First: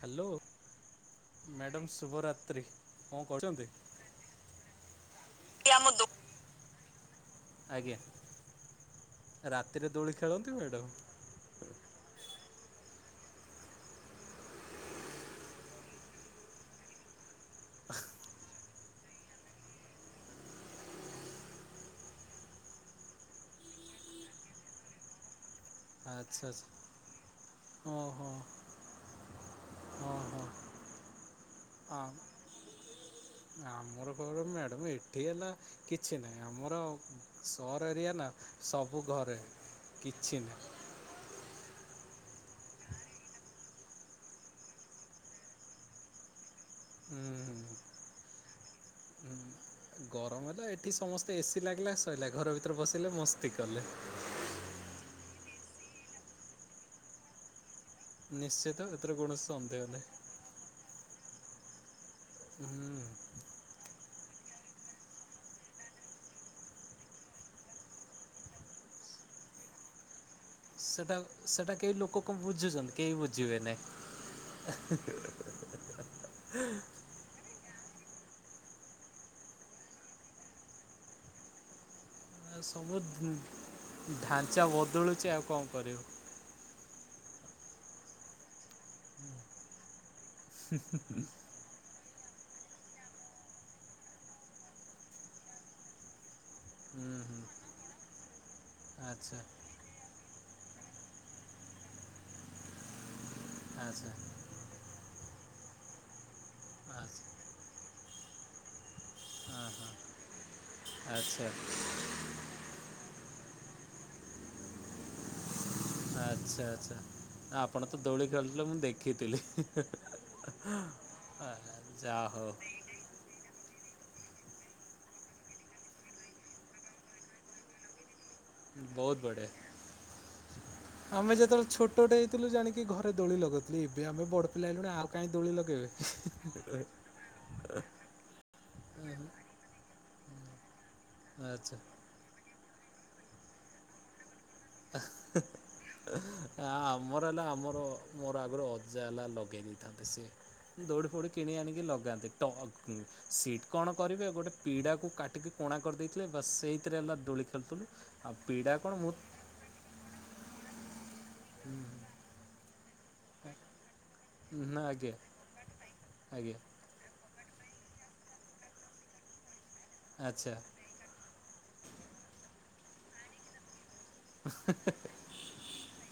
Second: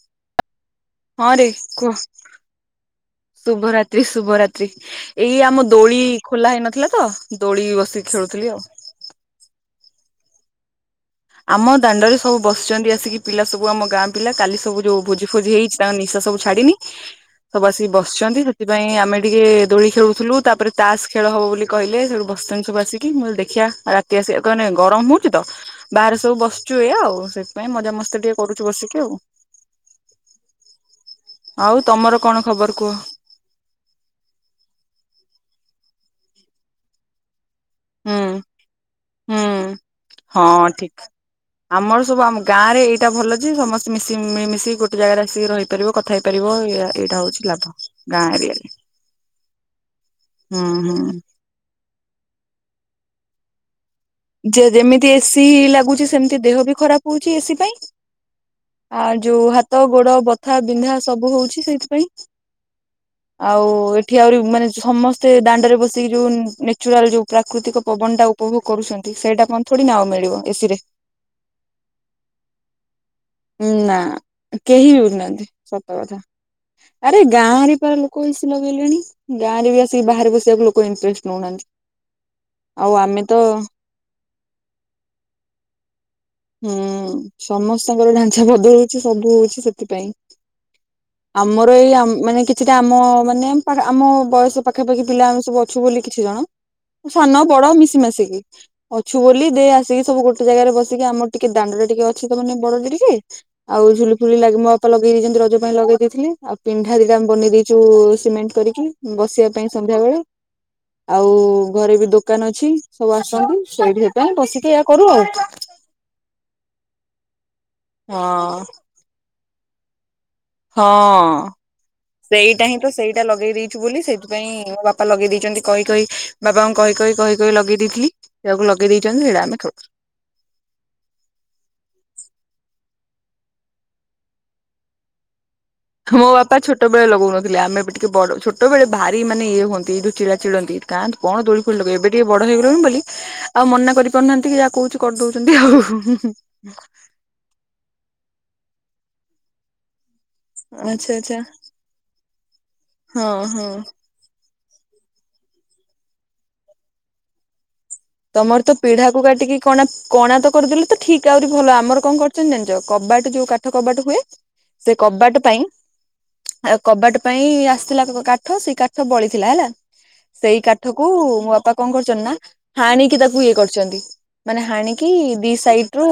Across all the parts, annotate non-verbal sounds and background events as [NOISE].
Hello. ହଁ ରେ କୁହ କଣ କରୁଛନ୍ତି? ଶୁଭରାତ୍ରି ଶୁଭରାତ୍ରି। ଏଇ ଆମ ଦୋଳି ଖୋଲା ହେଇନଥିଲା ତ ଦୋଳି ବସିକି ଖେଳୁଥିଲି ଆଉ। ତିରେ ଦୋଳି ଖେଳନ୍ତି ମ୍ୟାଡ଼ାମ୍? ଆମ ଦାଣ୍ଡରେ ସବୁ ବସିଛନ୍ତି ଆସିକି ପିଲା ସବୁ ଆମ ଗାଁ ପିଲା କାଲି ସବୁ ଯୋଉ ଭୋଜି ଫୋଜି ହେଇଚି ତାଙ୍କ ନିଶା ସବୁ ଛାଡିିନି ସବୁ ଆସିକି ବସଚନ୍ତି। ଥିପାଇଁ ଆମେ ଟିକେ ଦୋଳି ଖେଳୁଥୁଲୁ ତାପରେ ତାସ ଖେଳ ହବ ବୋଲି କହିଲେ ସେକୁ ବସିଥାନ୍ତି ସବୁ ଆସିକି ମୁଁ ଅଇଲି ଦେଖିଆ ରାତି ଆସି କଅନେ ଗରମ ହୋଉଚି ତ ବାହାରେ ସବୁ ଆଚ୍ଛା ବସିଚୁ ଆଚ୍ଛା ଏଇଆ ଆଉ ସେଥିପାଇଁ ମଜା ଓହୋ ମସ୍ତି ଟିକେ କରୁଚୁ ବସିକି ଆଉ। ହିଁ ତମର କଣ ଖବର କୁହ [UNINTELLIGIBLE] କଣ ମ୍ୟାଡ଼ମ୍ ଏଠିଲା କିଛି ନାହିଁ ଆମର ସହର ଏରିଆ ହୁଁ ନା ସବୁ ଘରେ ହୁଁ କିଛି ହଁ ନାହିଁ। ଠିକ ଆମର ସବୁ ଆମ ଗାଁରେ ଏଇଟା ଭଲଯେ ସମସ୍ତେ ମିଶି ମିଳିମିଶି ଗୋଟେ ଜାଗାରେ ଆସିକି ରହିପାରିବ କଥା ହେଇ ପାରିବ, ଇ ଏଇଟା ହୁଁ ହୋଉଚି ହୁଁ ଲାଭ ଗାଁ ଏରିଆ। ହୁଁ। ଗରମ ହୁଁ ହେଲା ଏଠି ହୁଁ। ସମସ୍ତେ ଏ ସି ଲାଗିଲା ସରିଲା ଘର ଭିତରେ ପତ୍ର ବସିଲେ ମସ୍ତି କଲେ। ଯେ ଯେମିତି ଏ ସି ଲାଗୁଚି ସେମିତି ଦେହ ବି ଖରାପ ହେଉଚି ଏ ସି ପାଇଁ। ନିଶ୍ଚିତ ଆ ଏଥିରେ [INAUDIBLE] କୌଣସି ଯୋଉ ହାତ ସନ୍ଦେହ ନାହିଁ ଗୋଡ ବଥା ବିନ୍ଧା ସବୁ ହୋଉଚି ସେଇଥିପାଇଁ। ହୁଁ। [INAUDIBLE] ଆଉ ଏ ଏଠି ଆହୁରି ମାନେ ସମସ୍ତେ ଦାଣ୍ଡରେ ବସିକି ଯେଉଁ ନ୍ୟାଚୁରାଲ୍ ଯେଉଁ ପ୍ରାକୃତିକ ପବନଟା ଉପଭୋଗ କରୁଛନ୍ତି। ସେଇଟା ପୁଣି ଥୋଡି ନାଁ ଆଉ ମିଳିବ। ଏସିି ରେ। ସେଟା ସେଟା କେହି ଲୋକ କଣ ବୁଝୁଛନ୍ତି କେହି ବୁଝୁ ନା କେହି ବି ଉଠୁନାହାନ୍ତି ସତ କଥା ଆରେ ଗାଁ ଗାଁରେ ପାରା ଲୋକ ଏ ସିି ଲଗେଇଲେଣି ଗାଁରେ ବି ଆସିକି ବାହାରେ ବସିବାକୁ ଲୋକ ଇଣ୍ଟରେଷ୍ଟ ନଉନାହାନ୍ତି। ଆଉ ଆମେ ତ [UNINTELLIGIBLE] ଢାଞ୍ଚା ବଦଳୁଚି ଆଉ କଣ କରିବୁ? ହୁଁ ସମସ୍ତଙ୍କର ଢାଞ୍ଚା ବଦଲୁ ସବୁ ହୋଉଚି ସେଥିପାଇଁ ଆମର ଏଇ ମାନେ କିଛିଟା ଆମ ମାନେ ଆମ ବୟସ ପାଖାପାଖି ପିଲା ଆମେ ସବୁ ଅଛୁ ବୋଲି କିଛି ଜଣ ହୁଁ ସାନ ହୁଁ ବଡ ମିଶି ମାସିକି ଅଛୁ ଆଚ୍ଛା ବୋଲି ଦେ ଆସିକି ସବୁ ଗୋଟେ ଗୋ ଜାଗାରେ ବସିକି ଆମର ଟିକେ ଦାଣ୍ଡ ଟିକ ଅଛି ତ ମାନେ ବଡ ଟିକେ ଆଉ ଆଚ୍ଛା ଝୁଲି ଫୁଲି ଲାଗେ ମୋ ବାପଲ ରିି ରଜେ ପା ପାଇଁ ଲାଗେ ଥିଲେ ଆଉ ପିଣ୍ଢା ଦିଟାମେ ଆଚ୍ଛା ବନେଇ ଦେଇଚୁ ସିମେଣ୍ଟ କରିକି ବସିବା ପାଇଁ ହଁ ହଁ ସନ୍ଧ୍ୟା ବେଳେ ଆଉ ଆଚ୍ଛା ଘରେ ବି ଦୋକାନ ଅଛି ସବୁ ଆସନ୍ତି। ସେଇଠି ସେତାଇ ବସିକି ୟ କରୁ ଆଉ। ଆଛା ଆଚ୍ଛା ଆ [INAUDIBLE] ଆପଣ ତ ଦୋଳି ହଁ ଖେଳିଲେ ମୁଁ ଦେଖିଥିଲି। କ୍ରିକଟ ହଁ ଯା ହଉ ସେଇଟା ହିଁ ତ ସେଇଟା ଲଗେଇ ଦେଇ ବୋଲି ସେଥିପାଇଁ ମୋ ବାପା ଲଗେଇ ଦେଇେଇଛନ୍ତି କହି କହି ବାପଙ୍କୁ କହି କହି କହି ଲଗେଇ ଦେଇଥିଲି। ସେଆକୁ ଲଗେଇ ବହୁତ ଦେଇଛନ୍ତି ସେଇଟା ବଢିଆ ଆମେ ଖାଉ। ଆମେ ଯେତେବେଳେ ଛୋଟଟେ ହେଇଥିଲୁ ଜାଣି କି ଘରେ ଦୋଳି ଲଗଥିଲ ଏବେ ଆମେ ବଡ ପିଲା ହେଲଣି ଆଉ କାଇଁ ଦୋଳି ଲଗ ମୋ ବାପା ଛୋଟବେଳେ ଲଗଉନଥିଲେ ଆମେ ଟିକେ ବଡ ଛୋ୍ ଛୋଟବେଳେ ଭାରି ମାନେ ଇଏ ହୁଅନ୍ତି ଦୁ ଚିଡ଼ା ଚିଡନ୍ତି। କା କଣ ଦୋଳି ଦୋଳି ଫୋଳି ଆଚ୍ଛା। ଲଗେଇବେ ଏବେ ଟିକେ ବ ହେଇଗଲୁଣି ବୋଲି ଆଉ ମନା କରିପାରୁନାହାନ୍ତି। ଟିକେ ଯାହା କହୁଛି କରିଦଉଛନ୍ତି ଆଉ ଆମର ହେଲା ଆମର ମୋର ଅଜା ହେଲା ଲଗେଇ ଦେଇଥାନ୍ତେ ସେ ଦୌଡି ଆଚ୍ଛା ଫୈଡି ଆଚ୍ଛା। କିଣି ଆଣିକି ଲଗାନ୍ତି ହଁ ସିଟ ହଁ। କଣ କରିବେ ଗୋଟେ ପିଡ଼ାକୁ କାଟିକି କଣା କରିଦେଇଥିଲେ ବା ସେଇଥିରେ ଆମେ ଦୋଳି ଖେଳୁଥିଲୁ ଆଉ ତମର ପିଡ଼ା ତ କଣ ମୁଁ ପିଢାକୁ କାଟିକି କଣା କଣା ତ କରିଦେଲେ ତ ଠିକ ଆହୁରି ଭଲ ଆମର କଣ କରୁଛନ୍ତି ଜାଣିଛ କବାଟ ଯୋଉ କାଠ କବାଟ ହୁଏ ନା ସେ ଆଜ୍ଞା କବାଟ ପାଇଁ ଆଜ୍ଞା ଆ କବାଟ ପାଇଁ ଆସିଥିଲା କାଠ ସେଇ କାଠ ବଳିଥିଲା ହେଲା ଆଚ୍ଛା ସେଇ କାଠ କ ମୋ ବାପା କଣ କରୁଛନ୍ତି ନା ହାଣିକି ତାକୁ ଇଏ କରିଛନ୍ତି। ମାନେ ହାଣିକି ଦି ସାଇଟି୍ ରୁ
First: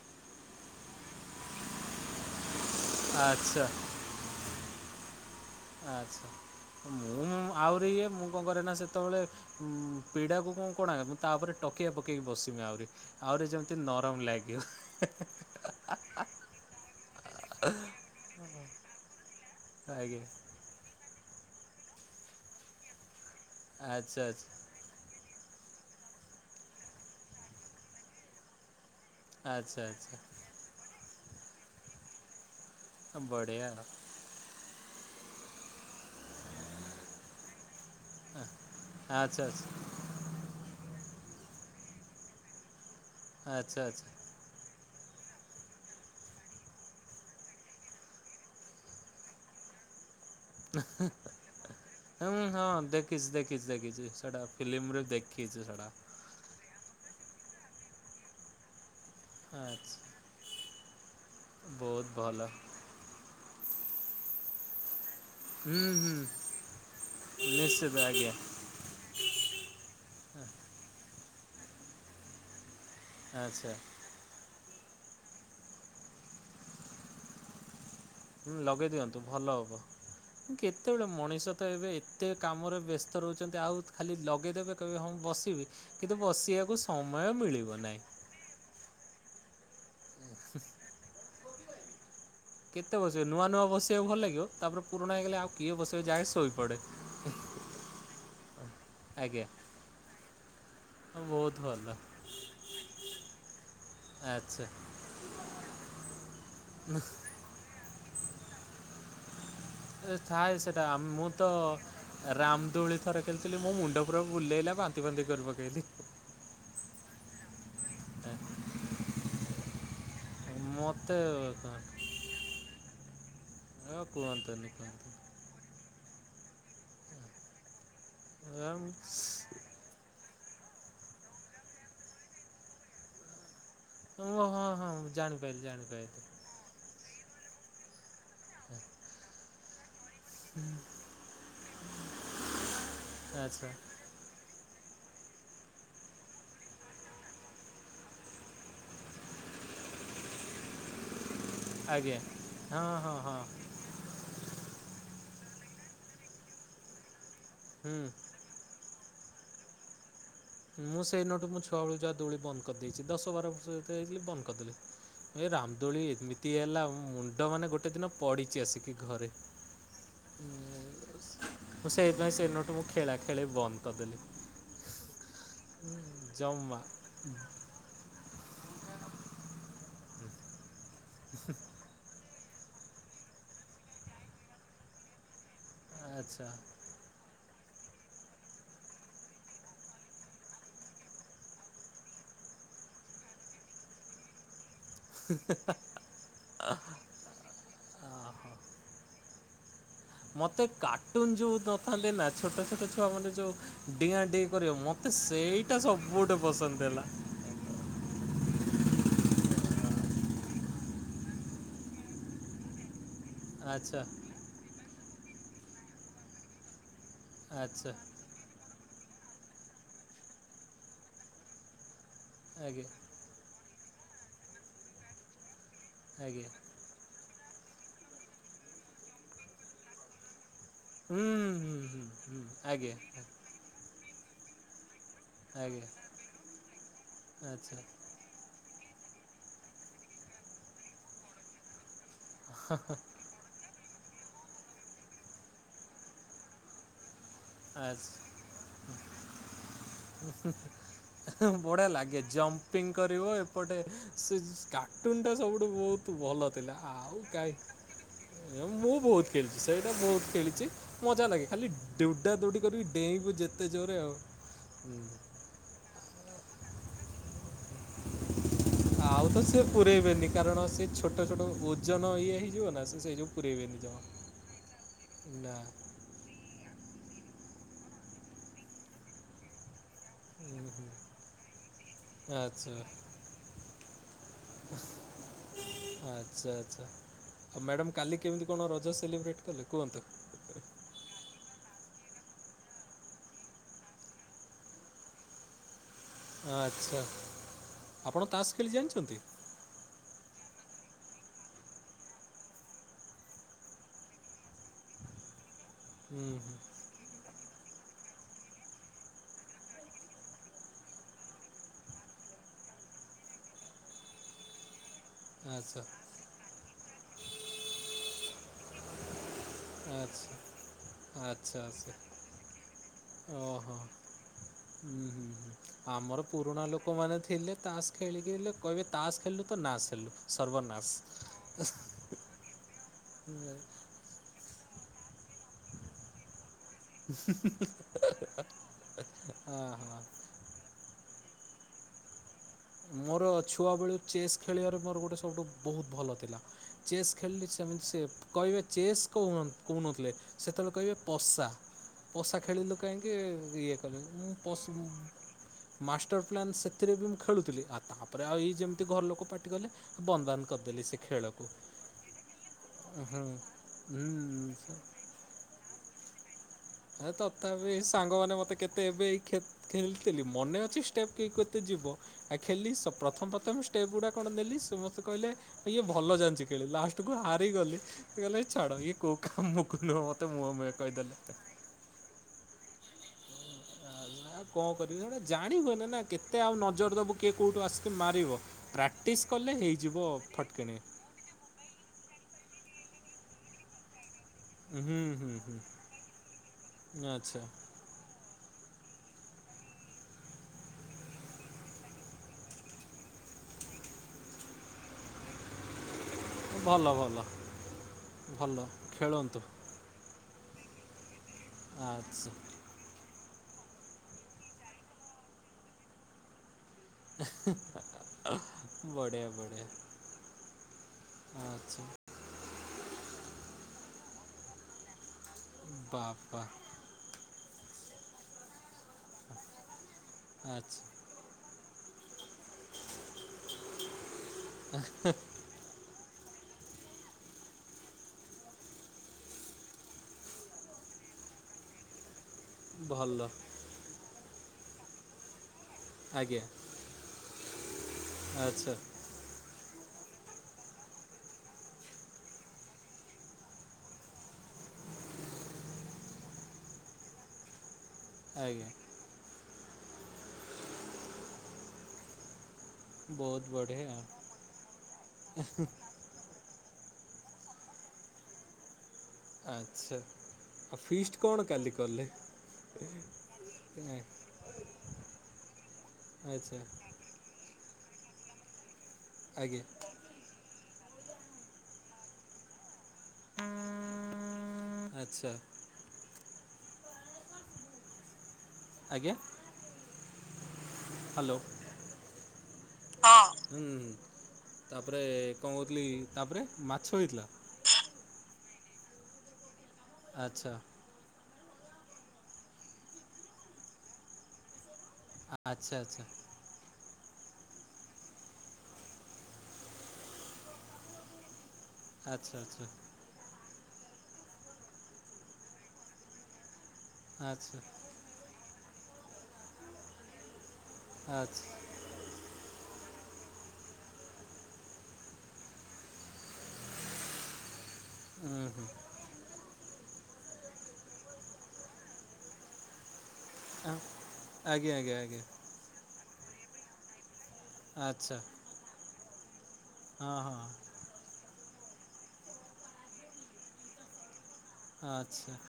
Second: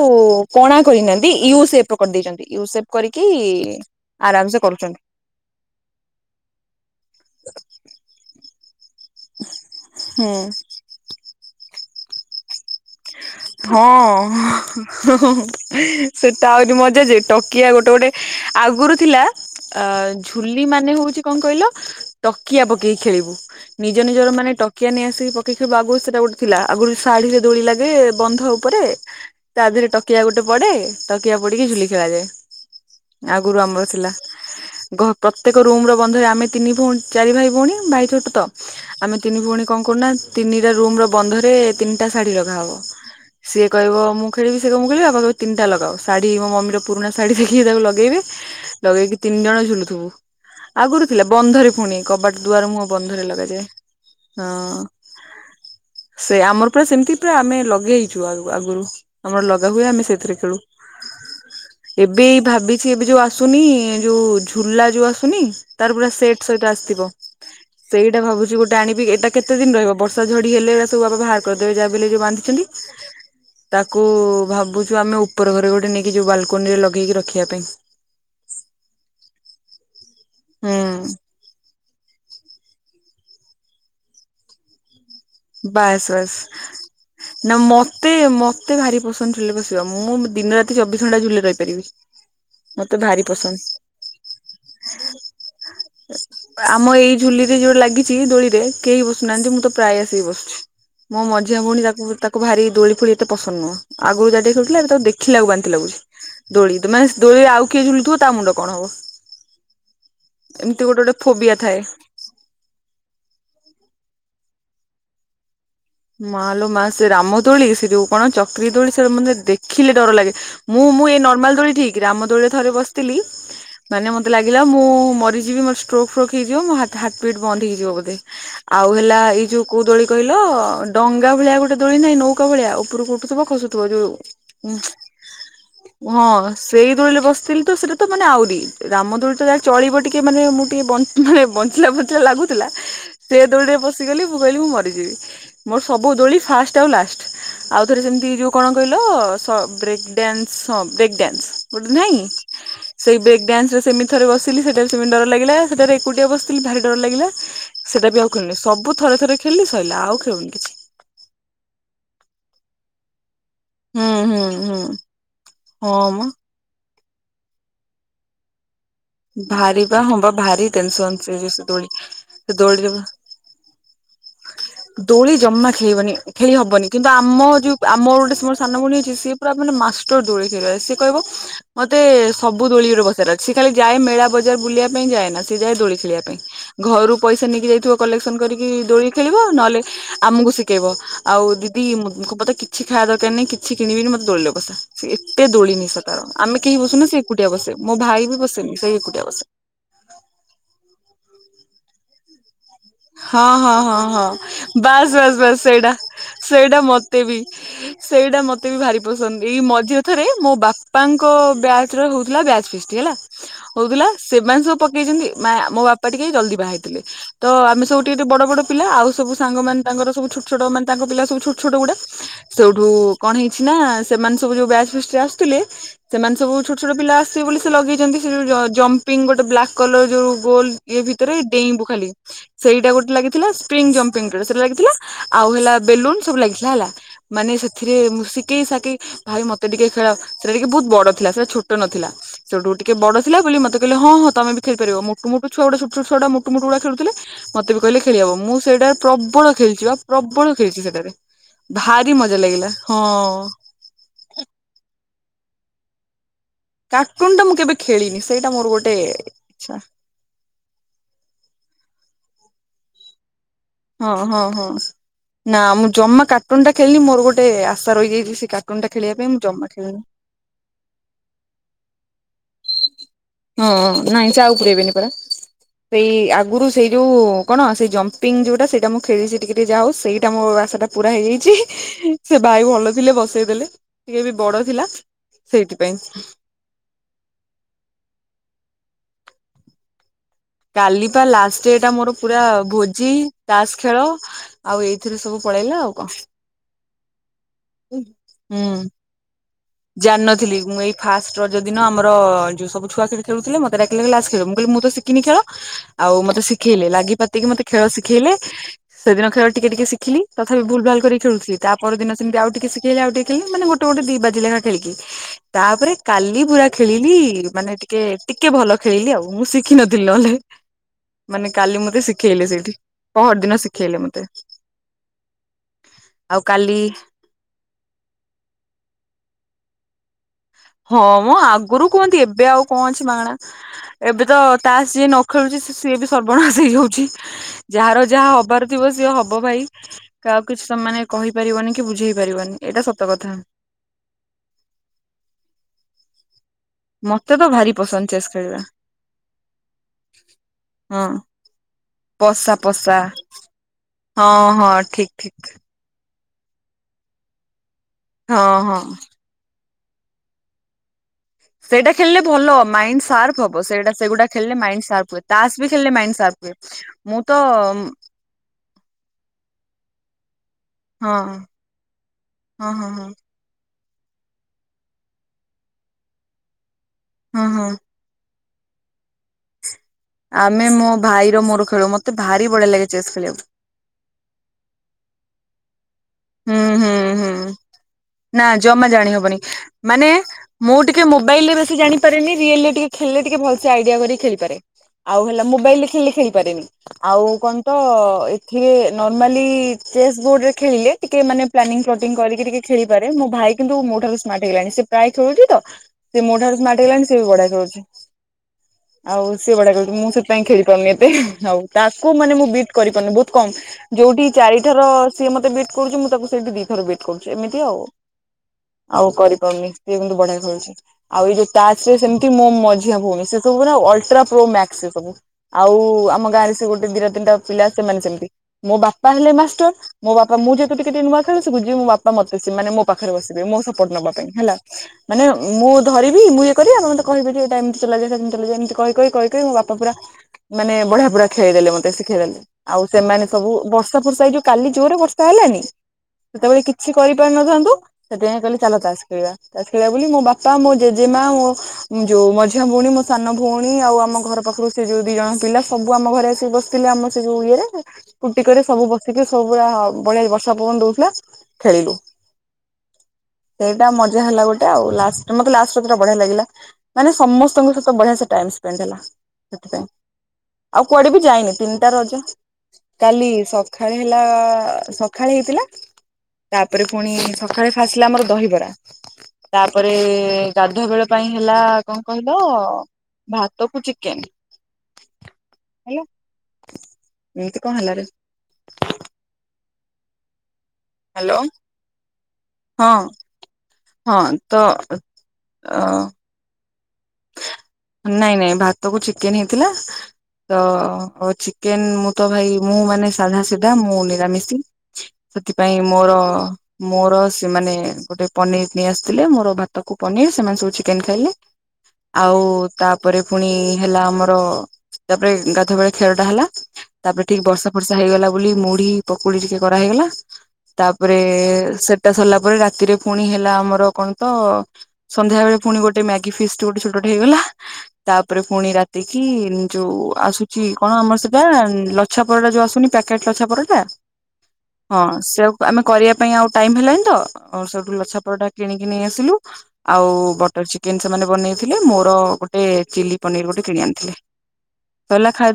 କଣା କରିନାହାନ୍ତି ୟୁ ସେପ୍ ର କରିଦେଇଛନ୍ତି। ୟୁ ସେପ୍ କରିକି ଆରାମ ସେ କରୁଛନ୍ତି। ଆଛା ମୁଁ ଆହୁରି ଇଏ ମୁଁ କଣ କରେ ନା ସେ ସେତେବେଳେ ପୀଢ଼ା ହୁଁ। କୁ କଣ କଣା ମୁଁ ତା ଉପରେ ତକିଆ ପକେଇକି ବସିବି ଆହୁରି। ଆହୁରି ଯେମିତି ନରମ ଲାଗିବ। ହଁ ସେଟା ଆହୁରି ମଜା ଯେ ତକିଆ ଗୋଟେ ଗୋଟେ ଆଗରୁ ଥିଲା। ଆ ଆଜ୍ଞା ଝୁଲି ମାନେ ହଉଛି କଣ କହିଲ ତକିଆ ପକେଇକି ଖେଳିବୁ। ନିଜ ଆଚ୍ଛା ଆଚ୍ଛା ନିଜର ମାନେ ତକିଆ ନେଇ ଆସିକି କିକି ବାଗୁ ସେଟା ଗୋଟ ଥିଲା ଆଗରୁ ଶାଢୀରେ ଦୋଳି ଲାଗି ଏ ବନ୍ଧ ଉପରେ ତା ଆଚ୍ଛା ଦେହରେ ଆଚ୍ଛା। ତକିଆ ଗୋଟେ ପଡେ ତକିଆ ପଡିକି ଝୁଲି ଖେଳାଯାଏ। ଆଗରୁ ବଢ଼ିଆ ଆମର ଥିଲା। ଘ୍ ପ୍ରତ୍ୟେକ ରୁମ ର ବନ୍ଧରେ ଆମେ ତିନି ଉଉଁଣୀ ଚାରି ଭାଇ ଭଉଣୀ ଭାଇ ଛୋଟ ତ, ଆମେ ତିନି ଆଚ୍ଛା ଭଉଣୀ କଣ ଆଚ୍ଛା କରୁନା ତିନିଟା ରୁମର ବନ୍ଧରେ ତିନିଟା ଶାଢ଼ୀ ଲଗାହବ। [INAUDIBLE] ସିଏ ଆଚ୍ଛା କହିବ ଆଚ୍ଛା ମୁଁ ଖେଳିବି ସେ କହିବ। [INAUDIBLE] ବାପା କହିବେ ତିନିଟା ଲଗାଅ, ଶାଢୀ ମୋ ମମିର ପୁରୁଣା ଶାଢୀ ଦେଖିକି ତାକୁ ଲଗେଇବେ, ଲଗେଇକି ତିନି ଜଣ ଝୁଲୁଥିବୁ। ଆଗରୁ ଥିଲା ବନ୍ଧରେ ପୁଣି କବାଟ ହୁଁ ଦୁଆର ହଁ ମୁହଁ ବନ୍ଧରେ ଦେଖିଛି ଲଗାଯାଏ, ଦେଖିଛି ଦେଖିଛି ସେଟା ହଁଅଅ ଫିଲ୍ମରେ ଦେଖିଛି ସେଟା ସେ ଆମର ପୁରା ସେମିତି ତ ଆମେ। ଲଗେଇଛୁ ଆଗ ଆଗରୁ। ଆମର ଲଗା ହୁଏ ଆଚ୍ଛା ଆମେ ସେଇଥିରେ ଖେଳୁ। ବହୁତ ଏବେ ଏଇ ଭଲ ଭାବିଛି ଏବେ ଯୋଉ ଆସୁନି [INAUDIBLE] ଯୋଉ ଝୁଲା ଯୋଉ ଆସୁ ସୁନି ହୁଁ ତାର ପୁରା ହୁଁ ସେଟ୍ ସହିତ ଆସିଥିବ, ନିଶ୍ଚିତ ସେଇଟା ଆଜ୍ଞା ଭାବୁଛି ଗୋଟେ ଆଣିବି ଏଇଟା କେତେ ଦିନ ରହିବ ବର୍ଷା ଝଡି ହେଲେ ଏଡା ସବୁ ବାବା ବାହାର। [UNINTELLIGIBLE] ଛନ୍ତି। ଆଚ୍ଛା ତାକୁଉଉ ଭାବୁ ଭାବୁଛୁ ଆମେ ଉପର ଘରେ ଗୋଟେ ନେଇକି ଯୋଉ ବାଲକୋନିରେ ଲଗେଇକି ରଖିବା ପାଇଁ। ହୁଁ ଲଗେଇ ଦିଅନ୍ତୁ ଭଲ ହେବ। କେତେବେଳେ ହୁଁ ମଣିଷ ତ ଏବେ ଏତେ କାମରେ ବ୍ୟସ୍ତ ରହୁଛନ୍ତି ଆଉ ଖାଲି ଲଗେଇଦେବେ କହିବେ ହଁଉ। ବାସ୍ ବାସ୍, ନା ମିଳିବ ନାହିଁ। ମତେ ମତେ ଭାରି ପସ୍ ଝୁଲାରେ ବସିବା ମୁଁ ଦିନ ରାତି ଚବିଶ ଘଣ୍ଟା ଝୁଲିରେ ରହିପାରିବି। ମତେ କେତେ ଭାରି ବସିବ ନୂଆ ପସନ୍ଦ। ନୂଆ ବସିବାକୁ ଭଲ ଲାଗିବ ତାପରେ ପୁରୁଣା ହେଇଗଲେ ଆଉ କିଏ ବସିବ। ଯାଏ ଶୋଇପଡ଼େ। ଆମ ଏଇ ଝୁଲିରେ ଯୋଉ ଲାଗିଛି। ଦୋଳିରେ। କେହି ଆଜ୍ଞା ବସୁନାହାନ୍ତି ମୁଁ ତ ପ୍ରାୟ ଆସିକି ବସୁଛି, ମୋ ବହୁତ ମଝିଆ ଭଉଣୀ ଭଲ ତାକୁ ତାକୁ ଭାରି ଦୋଳିଫୋଳି ଏତେ ପସନ୍ଦ ନୁହଁ ଆଗରୁ ଯା ଟିକେ ଆଚ୍ଛା। ଖେଳୁଥିଲା ଏବେ ତାକୁ ଦେଖିଲାକୁ ବାନ୍ତି ଲାଗୁଛି, ଦୋଳି ମାନେ ଦୋଳିରେ ଆଉ। କିଏ ଝୁଲୁଥିବ ତା ମୁଣ୍ଡ କଣ ହବ। ଏ ଥାଏ ଏମିତି ସେଟା, ଗୋଟେ ଗୋଟେ ମୁଁ ତ ଫୋବିଆ ଥାଏ। ରାମଦୋଳି ଥରେ ଖେଳିଥିଲି ମୋ ମୁଣ୍ଡ ପୁରା। ବୁଲେଇଲା ବାନ୍ତିଫାନ୍ତି କରିପକେଇଲି। ମାଲୋ ମା ସେ ରାମଦୋଳି ସେ ଯୋଉ କଣ ଚକ୍ରି ଦୋଳି ସେ ମତେ ଦେଖିଲେ ଡର ଲାଗେ। ମୁଁ ମୁଁ ମୋତେ ଏଇ ନର୍ମାଲ ଦୋଳି ଠିକ୍ କଣ- ରାମ ଦୋଳିରେ ଥରେ ବସ୍ ଥିଲି। ଏ ମାନେ ମତେ ଲାଗିଲା କୁହନ୍ତୁନି ମୁଁ କୁହନ୍ତୁନି ମରିଯିବି ମୋର ଷ୍ଟ୍ରୋକଫ୍ରୋକ୍। ହେଇଯିବ ମୋ ହାତ୍ ହାର୍ଟ ବିଟ୍ ବନ୍ଦ ହେଇଯିବ ବୋଧେ। ଏ [INAUDIBLE] ଆଉ ମୁଁ- ହେଲା ଏଇ ଯୋଉ କୋଉ ଦୋଳି କହିଲ। ଓ ଡଙ୍ଗା ଭଳିଆ ଗୋଟେ ଦୋଳି ନାଇଁ ନୌକା ଭଳିଆ ଉପରୁ କୁଟୁଥିବ ଖସୁ ଯୋଉ ଓ ହଁ ହଁ ମୁଁ ଜାଣିପାରିଲି ଜାଣିପାରିଲି ହଁ ସେଇଦୋଳିରେ ବସ୍ ସିଲ୍ ତ ସେଟା ତ ମାନେ ଆହୁରି ରାମଦୋଳି ଯା ଚଳିବ ଟିକେ ଟିକେ ମାନେ ମୁଁ ଟିକେ ମାନେ ବଞ୍ଚିଲା ବଞ୍ଚିଲା ଲାଗୁଥିଲା ସେ ଆଚ୍ଛା ଦୋଳିରେ ବଶିଗଲି ମୁଁ କହିଲି ମୁଁ ମରି ଯି ମୋର ସବୁ ଦୋଳି ଫାଷ୍ଟ ଆଉ ଲାଷ୍ଟ ଆଉଥରେ ସେମିତି ଯେଉଁ କଣ କହିଲ ସ ବ୍ରେକ୍ ଡ୍ୟାନ୍ସ ହଁ ବ୍ରେକ୍ ଡ୍ୟାନ୍ସ ଗୋଟେ ନାଇଁ ଆଜ୍ଞା ହଁ ହଁ ସେଇ ହଁ ବ୍ରେକ୍ ଡନ୍ସରେ ସେମିତି ଥରେ ବସିଲି ସେଟା ସେମ ଡର ଲାଗିଲା ସେଠାରେ ଏକୁଟିଆ ବସିଥିଲି ଭାର ଡର ଲାଗିଲା। ସେଟା ବି ଆଉ ହୁଁ କହନି ସବୁ ମୁଁ ଥରେଥରେ ଖେଳି ସଇଲା ଆଉ ଖେଳୁନି। କିଛି। ମୁଁ ସେଇ ନଠୁ ମୁଁ ଛୁଆବେଳ ଯାହା ଦୋଳି ବନ୍ଦ କରିଦେଇଛି ଦଶ ତ ବର ତ ହୁଁ ହେଇ ହୁଁ ବନ୍ଦ କରିଦେଲେ ହୁଁ [INAUDIBLE] ଏ ମ ଦୋଳିମିତି ହେଲା। ମୁଣ୍ଡ ମାନେ ଗୋଟେ ଦିନ ପଡିଚି ଆସିକି। ଘରେ ଭାରି ବା ହଁ ବା ଭାରି ଟେନସନ ସେ ସେ [INAUDIBLE] ଦୋଳି ମୁ ସେଇପାଇଁ ସେ ନଟୁ ମୁଁ ଖେଳା ଖେଳି ବନ୍ଦ କରିଦେଲି ଦୋଳି ଜମା ଖେଳିବନି ଖେଳି ଜମା ହବନି କିନ୍ତୁ ଆମ ଯୋଉ ଆମ ଗୋଟେ ସମ ସାନ ଭଉଣୀ ଅଛି ସିଏ ପୁର ମାନେ ମାଷ୍ଟର ଦୌଳିଥିଲେ ସ କହିବ ମତେ ସବୁ ଦୋଳିରେ ବସା ସେ ଖାଲି ଯାଏ ମେଳା ବଜାର ବୁଲିବା ପାଇଁ ଯାଏ ନା ସେ ଯାଏ ଦୋଳି ଖେଳିବା ପାଇଁ ଆଚ୍ଛା ଘରୁ ପଇସା ନେଇକି ଯାଇଥିବ। କଲେକ୍ସନ କରିକି ଦୋଳି ଖେଳିବ ନହେଲେ ଆମକୁ ଶିଖେଇବ ଆଉ ଦିଦି ମତେ କିଛି ଖାଇବା ଦରକାର ନାଇଁ କିଛି କିଣିବିନି ମତେ ଦୋଳିରେ ବସା ସେ ଏତେ ଦୋଳିନ ନିିସା ତାର ଆମେ କେହି ବସୁନ ସେ ଏକୁଟିଆ ବସେ ମୋ ଭାଇ ବି ଅହୋ। ବସେନି ସେଇ ଏକୁଟିଆ ବସେ ମତେ କାର୍ଟୁନ ଯୋଉ ନଥାନ୍ତେ ନା ଛୋଟ ଛୋଟ ଛୁଆମାନେ ହଁ ଯୋଉ ହଁ ହଁ ଡିଆଁ ଡେଇଁ କରିବେ ହଁ ମତେ ବାସ୍ ବାସ୍ ବାସ୍ ସେଇଟା ସବୁଠୁ ସେଇଟା ପସନ୍ଦ ହେଲା। ମତେ ବି ସେଇଟା ମତେ ମତେ ବି ଭାରି ପସନ୍ଦ ଏଇ ମଝିରେ ଥରେ ମୋ ବାପାଙ୍କ ବ୍ୟାଜରେ ହଉଥିଲା ବ୍ୟାଜ ଫେଷ୍ ହେଲା। ଆଚ୍ଛା ହଉଥିଲା ସେମାନେ ସବୁ ଦେଇଛନ୍ତି ମା ମୋ ବାପା ଟିକେ ଜଲ୍ଦି ବାହାରଇଥିଲେ। ତ ଆମେ ଆଚ୍ଛା ଯୋଉ ଟିକେ ଟିକେ ବଡ ବଡ ପିଲା ଆଉ ସବୁ ସାଙ୍ଗମାନେ ତାଙ୍କର ସବୁଛୋଟ ଛୋଟ ମାନେ ତାଙ୍କ ପିଲ ସବୁଛୋଟ ଛଟ ଗୁଡା ଆଜ୍ଞା ସେଉଠୁ କଣ ହେଇଛି ନା ସେମାନେ ସବୁ ଯୋଉ ବ୍ୟାଚ୍ ଫିଷ୍ଟ ରେ ଆସୁଥିଲେ ସେମାନେ ଆଜ୍ଞା ସବୁ ଛୋଟ ଛୋଟ ପିଲା ଆ ସେ ବୋଲି ସେ ଲଗେଇଛନ୍ତି ସେ ଯୋଉ ଜମ୍ପିଙ୍ଗ ଗୋଟେ ବ୍ଲାକ୍ କଲର ଯୋଉ ଗୋଲ ଇଏ ହୁଁ ଭିତରେ ହୁଁ ଡେଇଁବୁ ହୁଁ ଖାଲି। ହୁଁ ସେଇଟା ଗୋଟେ ଆଜ୍ଞା ଲାଗିଥିଲା ସ୍ପ୍ରିଙ୍ଗ ଜମ୍ପିଂ ସେଟ ଲାଗିଥିଲା। ଆଉ ହେଲା ଆଜ୍ଞା ବେଲୁନ ସବୁ ଲାଗିଥିଲା ହେଲା ମାନେ ଆଚ୍ଛା ସେଥିରେ ମୁ ଶିକେଇ ଭାଇ ମତେ ଟିକେ ଖେଳ ସେଟ ଟିକେ ବହୁତ ବଡ ଥିଲା ସେଇଟା ଛୋଟ ନଥିଲା। ସେଠୁ ଟିକେ ବଡ ଥିଲା ବୋଲି ମତେ କିଲଲେ ହଁ ହଁ ତମେ ବି ଖେଳିପାରିବ ମୋଟୋ ଛୁଆୁା ୋଟ ଛଆଟା ମୋଟୁା ଖେୁଥିଲେ ମତେ ବି କହିଲେ ଖେଳି ଆଚ୍ଛା ହବ ମୁଁ ସେଇଟାରେ ପ୍ରବଳ ଖେଳିଛି ବା ପ୍ରବଳ ଖେଳିଛି ସେଟାରେ ବଢ଼ିଆ ଭାରି ଲାଗେ ମଜା ଲାଗିଲା ଜମ୍ପିଙ୍ଗ ହଁ। ଟୁନ ଟା ସବୁଠୁ ବହୁତ ଭଲ ଆଉ କାର୍ଟୁନ ଟା କାଇଁ ମୁଁ କେବେ ଖେଳିନି ସେଇଟା ମୋର ଗୋଟେ ମୁଁ ବହୁତ ଖେଳିଛି ଆଛା ସେଇଟା ବହୁତ ଖେଳିଛି ମଜା ଲାଗେ ଖାଲି ଦୌଡ଼ି କରିବି ଡେଇଁକୁ ଯେତେ ଜୋରେ ହଁ ଆଉ ହଁ ହଁ ହୁଁ ନା ମୁଁ ଜମା କା ଟା ଖେିଲି ମୋର ଗୋଟେ ଆଶା ରହିଯାଇଛି ସେ କାର୍ଟୁନ ଟା ଖେଳିବା ଆଉ ପାଇଁ ମୁଁ ତ ସେ ଜମା ଖେଳିନି। ପୁରେଇବେନି କାରଣ ସେ ଛୋଟ ଛୋଟ ଓଜନ ଇଏ ହେଇଯିବ ନା। ସେ ସେଇ ଯୋଉ ହଁ ପୁରେଇବେନି ଜମା। ନାଇଁ ଆଉ ପୁରାଇବେନି ପରାା ନା ସେଇ ଆଗରୁ ସେଇ ଯଉ କଣ ସେଇ ଜମ୍ପିଙ୍ଗ ଯଉଟା ସେଇଟା ମୁଁ ଖେଳି ସେ ଟିକ ଟିକେ ଯାହା ହଉ। ସେଇଟା ମୋ ଉଁ ଆଶା ଟା ହୁଁ ପୁରା ହେଇଯାଇଛି ସେ ଭାଇ ଆଚ୍ଛା ଭଲ ଥିଲେ ବସେଇ ଦେଲେ ଟିକେ ବି ବଡ ଥିଲା ସେଇଥିପାଇଁ। ଆଚ୍ଛା ଆଚ୍ଛା। ଆଉ ମ୍ୟାଡ଼ାମ୍ କାଲି କେମିତି କଣ ରଜ ସେଲିବ୍ରେଟ୍ କଲେ କୁହନ୍ତୁ? କାଲି ପା ଲାଷ୍ଟ ଡେ ଟା ମୋର ପୁରା ଭୋଜି ତାସ ଖେଳ ଆଉ ଏଇଥିରେ ସବୁ ପଳେଇଲା ଆଉ। କଣ ଆଚ୍ଛା ଆପଣ ତାସ ଖେଲି ଜାଣିଛନ୍ତି? ଜାିନଥିଲି ମୁଁ ଏଇ ଫାଷ୍ଟ ରଜ ଦିନ ଆମର ଯୋଉ ସବୁ ଛୁଆ ସେଠି ଖଳୁଥିଲେ ମତେ ଡାକିଲେ ଆସେ ଖେଲିବୁ ମୁଁ କହିଲି ମୁଁ ତ ଶିଖିନି ଖେଳ। ଆଉ ହୁଁ ମତେ ହୁଁ ଶିଖେଇଲେ ଲାଗି ପତିକି ମତେ ଖେଳ ଶିଖେଇଲେ ସେଦିନ ଖେ ଟିକେ ଟିକେ ଶିଖିଲି ତଥାପି ଭୁଲ ଭୁଲ କରି ଖେଳୁଥିଲ ତା ପରଦିନ ସେମି ଆଉ ଟିକେ ଶିଖେଇଲେ ଆଉ ଟେ ଖେ ମାନେ ଗୋଟେ ଗୋଟେ ଦି ବାଜିଲେଖା ଖେଳିକି। ଆଚ୍ଛା ତାପରେ କାଲି ପୁରା ଖେଳିଲି ମାନେ ଟିକେ ଟିକେ ଭଲ ଖେଳିଲି ଆଉ। ମୁଁ ଶିଖିନଥିଲି ନହେଲେ ଆଛା ମାନେ ଆଚ୍ଛା କାଲି ଆଛା ମତେ ଶିଖେଇଲେ ସେଇଠି ପହର ଦିନ ଓହୋ ହଁ ଶିଖେଇଲେ ମତେ ହୁଁ ହୁଁ ଆମର ଆଉ ପୁରୁଣା କାଲି ଲୋକମାନେ ଥିଲେ ତାସ ଖେଳିକି କହିବେ ତାସ ଖେଳିଲୁ। ତ ନାଶ୍ ହେଲୁ। ହଁ ମୁଁ ସର୍ବନାଶ। ଆଗରୁ କୁହନ୍ତି ଏବେ ଆଉ କଣ ଅଛି ମାଗଣା ଏବେ ତ ତାସ ଯିଏ ନ ଖେଳୁଛି ସିଏ ବି ସର୍ବନାଶ। ସେଇ ହଉଛି ଯାହାର ଯାହା ହବାର ଥିବ ସିଏ ହବ ହଁ ଭାଇ ହଁ। କାହାକୁ କିଛି ସମାନେ କହିପାରିବନି କି ବୁଝେଇ ପାରିବନି। ଏଇଟା ସତ ମୋର କଥା ଛୁଆ ବେଳୁ ଚେସ୍ ଖେଳିବାରେ ମୋର ଗୋଟେ ସବୁଠୁ ବହୁତ ଭଲ ଥିଲା। ଚେସ୍ ମତେ ଖେଳିଲି ତ ଭାରି ସେମିତି ସେ ପସନ୍ଦ ଚେସ୍ କହିବେ ଖେଳିବା ଚେସ୍ କହୁନଥିଲେ ସେତେବେଳେ କହିବେ ହଁ। ପଷା। ପଷା ପଶା ଖେଳିଲୁ ପଶା କାହିଁକି ଇଏ କଲେ ହଁ ପସ୍ ହଁ ଠିକ ଠିକ ମା ମାଷ୍ଟର ପ୍ଲାନ୍ ସେଥିରେ ବି ମୁଁ ଖେଳୁଥିଲି। ତାପରେ ଆଉ ଏଇ ହଁ ହଁ ଯେମିତି ଘର ଲୋକ ପାଟିକଲେ ବନ୍ଦାନ କରିଦେଲି ସେ ଖେଳକୁ। ସେଇଟା ଖେଳିଲେ ଭଲ ମାଇଣ୍ଡ ହୁଁ ସାର୍ପ ହବ। ସେଇଟା ସେଗୁଡା ଖେଳିଲ ହୁଁ। ମାଇଣ୍ଡ ସାର୍ପ ହୁଏ, ତାସ ବି ଖେଳିଲେ ମାଇଣ୍ଡ ସାର୍ପ ମୁଁ ତ କିନ୍ତୁ ଏବେ ଏଇ ଖେତ୍ ଖେଳିଥିଲି ମନେ ଷ୍ଟେପ ହଁ କିଏ କେତେ ଯିବ ଆ ହଁ ଖେଳିଲି ହଁ ହଁ ପ୍ରଥମ ପ୍ରଥମେ ଏଗୁଡା କଣ ଦେଲି ସେ ମତେ କହିଲେ ଇଏ ଭଲ ଜାଣିଛି ଖେଳି ଲାଷ୍ଟ ଲାଷ୍ଟ କୁ ହଁ ହଁ ହାରିଗଲି। ସେ କହିଲେ ଛାଡ଼ ଇଏ କୋଉ କାମ କୁ ଆମେ ମୋ ଭାଇର ମୋର ଖେଳୁ। ମତ ମତେ ଭାରି ବଢିଆ ଲାଗେ ଚେସ୍ ଖେଳିବାକୁ। କଣ କରିବି ଏଗୁଡା ଜାଣିହୁଏନି ନା। କେତେ ଆଉ ହୁଁ ହୁଁ ନଜର ଦେବୁ ହୁଁ କିଏ କୋଉଠୁ ଆସିକି ମାରିବ ନା ଜମା ଜାଣି ପ୍ରାକ୍ଟିସ୍ ହବନି କଲେ ମାନେ ହେଇଯିବ ମୁଁ ଫଟକିନି। ଟିକେ ମୋବାଇଲ ରେ ବେଶୀ ଜାଣିପାରେନି ରିଏଲ ରେ ଟିକେ ଖେଳିଲେ ଟିକେ ଭଲସେ ଆଇଡିଆ କରି ଖେଳି ପାରେ ହୁଁ ଆଉ ହୁଁ ହେଲା ହୁଁ ମୋବାଇଲରେ ଖେଳିଲେ ଖେଳିପାରେନି ଆଉ ଆଚ୍ଛା କଣ ତ ଏଥିରେ ନର୍ମାଲି ଚେସ୍ ବୋର୍ଡ ରେ ଖେଳିଲେ ଟିକେ ମାନେ ପ୍ଲାନିଂ ପ୍ଲୋପ୍ଟିଂ କରିକି ଟିକେ ଖେଳିପାରେ, ମୋ ଭାଇ କିନ୍ତୁ ମୋ ଠାରୁ ସ୍ମାର୍ଟ ହେଇଗଲାଣି, ସେ ପ୍ରାୟ ଖେଳୁଛି ତ ସେ ମୋ ଠାରୁ ସ୍ମାର୍ଟ ଭଲ ହେଗଲାଣି, ଭଲ ସିଏ ବି ବଢିଆ ଖେଳୁଛି, ଭଲ ଆଉ ଖେଳନ୍ତୁ। ସିଏ ବଢିଆ ଖେଳୁଛି, ମୁଁ ସେଥିପାଇଁ ଖେଳି। [UNINTELLIGIBLE] ହଉ ତାକୁ ଆଚ୍ଛା ମାନେ ମୁଁ ବିଟ୍ କରିପାରୁନି ବହୁ କମ ଯୋଉଠି ଚାରି ଥର ସିଏ ମତେ ବିଟ୍ କରୁଛି ମୁଁ ତାକୁ ସେଠିି ଦି ଥର ବିଟ କରୁଚି ଏମିତି ଆଉ ଆଉ ବଢ଼ିଆ ବଢ଼ିଆ କରିପାରୁନି ସିଏ କିନ୍ତୁ ବଢିଆ ଖେଳୁଛି, ଆଉ ଏଇ ଯୋଉ ଆଚ୍ଛା। ତାସ ରେ ବି ସେମତି ମୋ ମଝି ଭଉଣୀ, ସେ ସବୁ ପୁରା, ଅଲଟ୍ରା ପ୍ରୋ ମ୍ୟାକ୍ସ ସେ ସବୁ। ଆଉ ଆମ ବାବା ଗାଁରେ ସେ ଗୋଟେ, ଦିଟା, ତିନଟା ପିଲା ସେମାନେ ସେମତି, ମୋ ବାପା ହେଲେ ମାଷ୍ଟର, ମୋ ବାପା ଆ ମୁଁ ଯେହେତୁ ଆଚ୍ଛା ଟିକେ ଟିକେ ନୂଆ ଖେଳେ ସେ ମୋ ବା ବା ମତେ ସେମାନେ, ମୋ ପାଖରେ ବସି ମୋ ସପୋର୍ଟ ନବା ପାଇଁ ହେଲା, ମାନେ ମୁଁ ଧରି ମୁଁ ଇଏ କରିଆ ମତେ କହିବି ଏଇଟା ଏମତି ଚଲା ଯାଏ ସେମିତି ଚଲା ଯାଏ ଏମିତି କହି, କହି ମୋ ବାପା ପୁରା ମାନେ ବଢିଆ ଖେଳେଇ ଦେଲେ, ମତେ ଶିଖେଇ ଦେଲେ। ଆଉ ସେମାନେ ଭଲ ସବୁ ବର୍ଷା, ଫର୍ଷା ଏ ଯୋଉ କାଲି ଜୋରେ ବର [UNINTELLIGIBLE] ଆଜ୍ଞା ସେତେବେଳେ କିଛି କରିପାରିନଥାନ୍ତୁ, ସେଥିପାଇଁ କହିଲେ ଆଚ୍ଛା ଚାଲ ତାସ ଖେଳିବା। ତାସ ଖେଳିବା ବୋଲି ମୋ ବାପା, ମୋ ଜେଜେମା, ମୋ ଯୋଉ ମଝିଆ ଭଉଣୀ, ମୋ ସାନ ଭଉଣୀ ଆଉ ଆମ ଘର ପାଖରୁ ସେ ଯୋଉ ଦି ଜଣ ପିଲା ସବୁ ଆମ ଘରେ ଆସିକି ବସିଥିଲେ, ଆମ ସେ ଯୋଉ ଇଏରେ ପୁଟିକରେ ଆଜ୍ଞା ସବୁ ବସିକି, ସବୁବେଳେ, ଆ ଆଉ ବଳିଆ ବର୍ଷା ପବନ ଦଉଥିଲା, ଖେଳିଲୁ। ବହୁତ ସେଇଟା ବଢ଼ିଆ ମଜା ହେଲା, ଗୋଟେ ଆଉ ଲାଷ୍ଟ, ମତେ ଲାଷ୍ଟ ରଜଟା ବଢିଆ ଲାଗିଲା। ମାନେ ସମସ୍ତଙ୍କ ସହିତ ବଢିଆ ସେ ଟାଇମ ସ୍ପେଣ୍ଡ ହେଲା। ସେଥିପାଇଁ, ଆଚ୍ଛା ଆଉ କୁଆଡେ ଫିଷ୍ଟ ବି କଣ ଯାଇନି କାଲି ତିନିଟା କଲେ ରଜ, କାଲି ସକାଳେ ଏ, ହେଲା ସଖାଳେ ହେଇଥିଲା, ଆଚ୍ଛା ତାପରେ ପୁଣି ସକାଳେ ଫାସିଲା ଆମର ଦହିବରା। ଆଜ୍ଞା ତାପରେ ଗାଧୋଇବାବେଳ ପାଇଁ ହେଲା କଣ କହିଲ ଭାତ କୁ ଚିକେନ। ଆଚ୍ଛା। [INAUDIBLE] [INAUDIBLE] ଏମିତି କଣ ହେଲା ରେ ଆଜ୍ଞା। ହଲୋ ହ୍ୟାଲୋ ହଁ ହ ହଁ ତ ତାପରେ କଣ ଅ କରହୁଥିଲି ତାପରେ ହେଇଥିଲା [INAUDIBLE] ନାଇଁ ନାଇଁ। ଭାତ କୁ ଚିକେନ୍ ହେ ଥିଲା ଆଚ୍ଛା ତ ହଉଚି କେ ମୁଁ ତ ଭାଇ ମୁଁ ମାନେ ସାଧା ସିଧା ମୁଁ ନିରାମିଷି। ଆଚ୍ଛା ସେଥିପାଇଁ ଆଚ୍ଛା ମୋର ମୋର ସେମାନେ ଗୋଟେ ପନିର ନେଇ ଆସିଥିଲେ ମୋର ଭାତକୁ ପନିର ସେମାନେ ସବୁ ଚିକେନ ଖାଇଲେ। ଆଉ ଆଚ୍ଛା ତାପରେ ପୁଣି ହେଲା ଆମର ତାପରେ ଗାଧୋଇ ବଳେ ଖେଳ ଟା ହେଲା। ତାପରେ ଠିକ ଆଚ୍ଛା ବର୍ଷା ଫର୍ଷା ହେଇଗଲା ବୋଲି ମୁଁ ଟି ପକୁଡି ଟିକେ କରା ହେଇଗଲା ଆଚ୍ଛା ତାପରେ ଆଚ୍ଛା ସେଟା ସରିଲା ପରେ ରା ତିରେ ପୁଣି ହେଲା ଆମର କଣ ତ ସନ୍ଧ୍ୟା ବେଳେ ପୁଣି ଗୋଟେ ମ୍ୟାଗି ଫିଷ୍ ସେ ଗୋଟେ ଛୋଟଟେ ହେଇଗଲା। ତାପରେ ଉଁ ହୁଁ ପୁଣି ରାତିକି ଉଁ ଯୋଉ ଆସୁଛି କଣ ଆମର ସେଟା ଉଁ ଲଛାପରଟା ଯୋଉ ଆସୁନି ପ୍ୟାକେଟ ଲଛାପରଟା ଆଜ୍ଞା ଆଜ୍ଞା ହଁ ଆଜ୍ଞା ସେୟାକୁ ଆମେ କରିବା ପାଇଁ ଆଉ ଟାଇମ୍ ହେଲାନି ତ ଆଉ ସେଠୁ ଆଚ୍ଛା ଲଛାପରଟା କିଣିକି ନେଇ ଆସିଲୁ। ଆଉ ହଁ ବଟର୍ ହଁ ଚିକେନ୍ ସେମାନେ ବନେଇ ଥିଲେ ମୋର ଗୋଟେ ଚିଲି ପନିର୍ ଗୋଟେ କିଣି ଆଣିଥିଲେ। ସଇଲା ଆଚ୍ଛା। ଖାଇ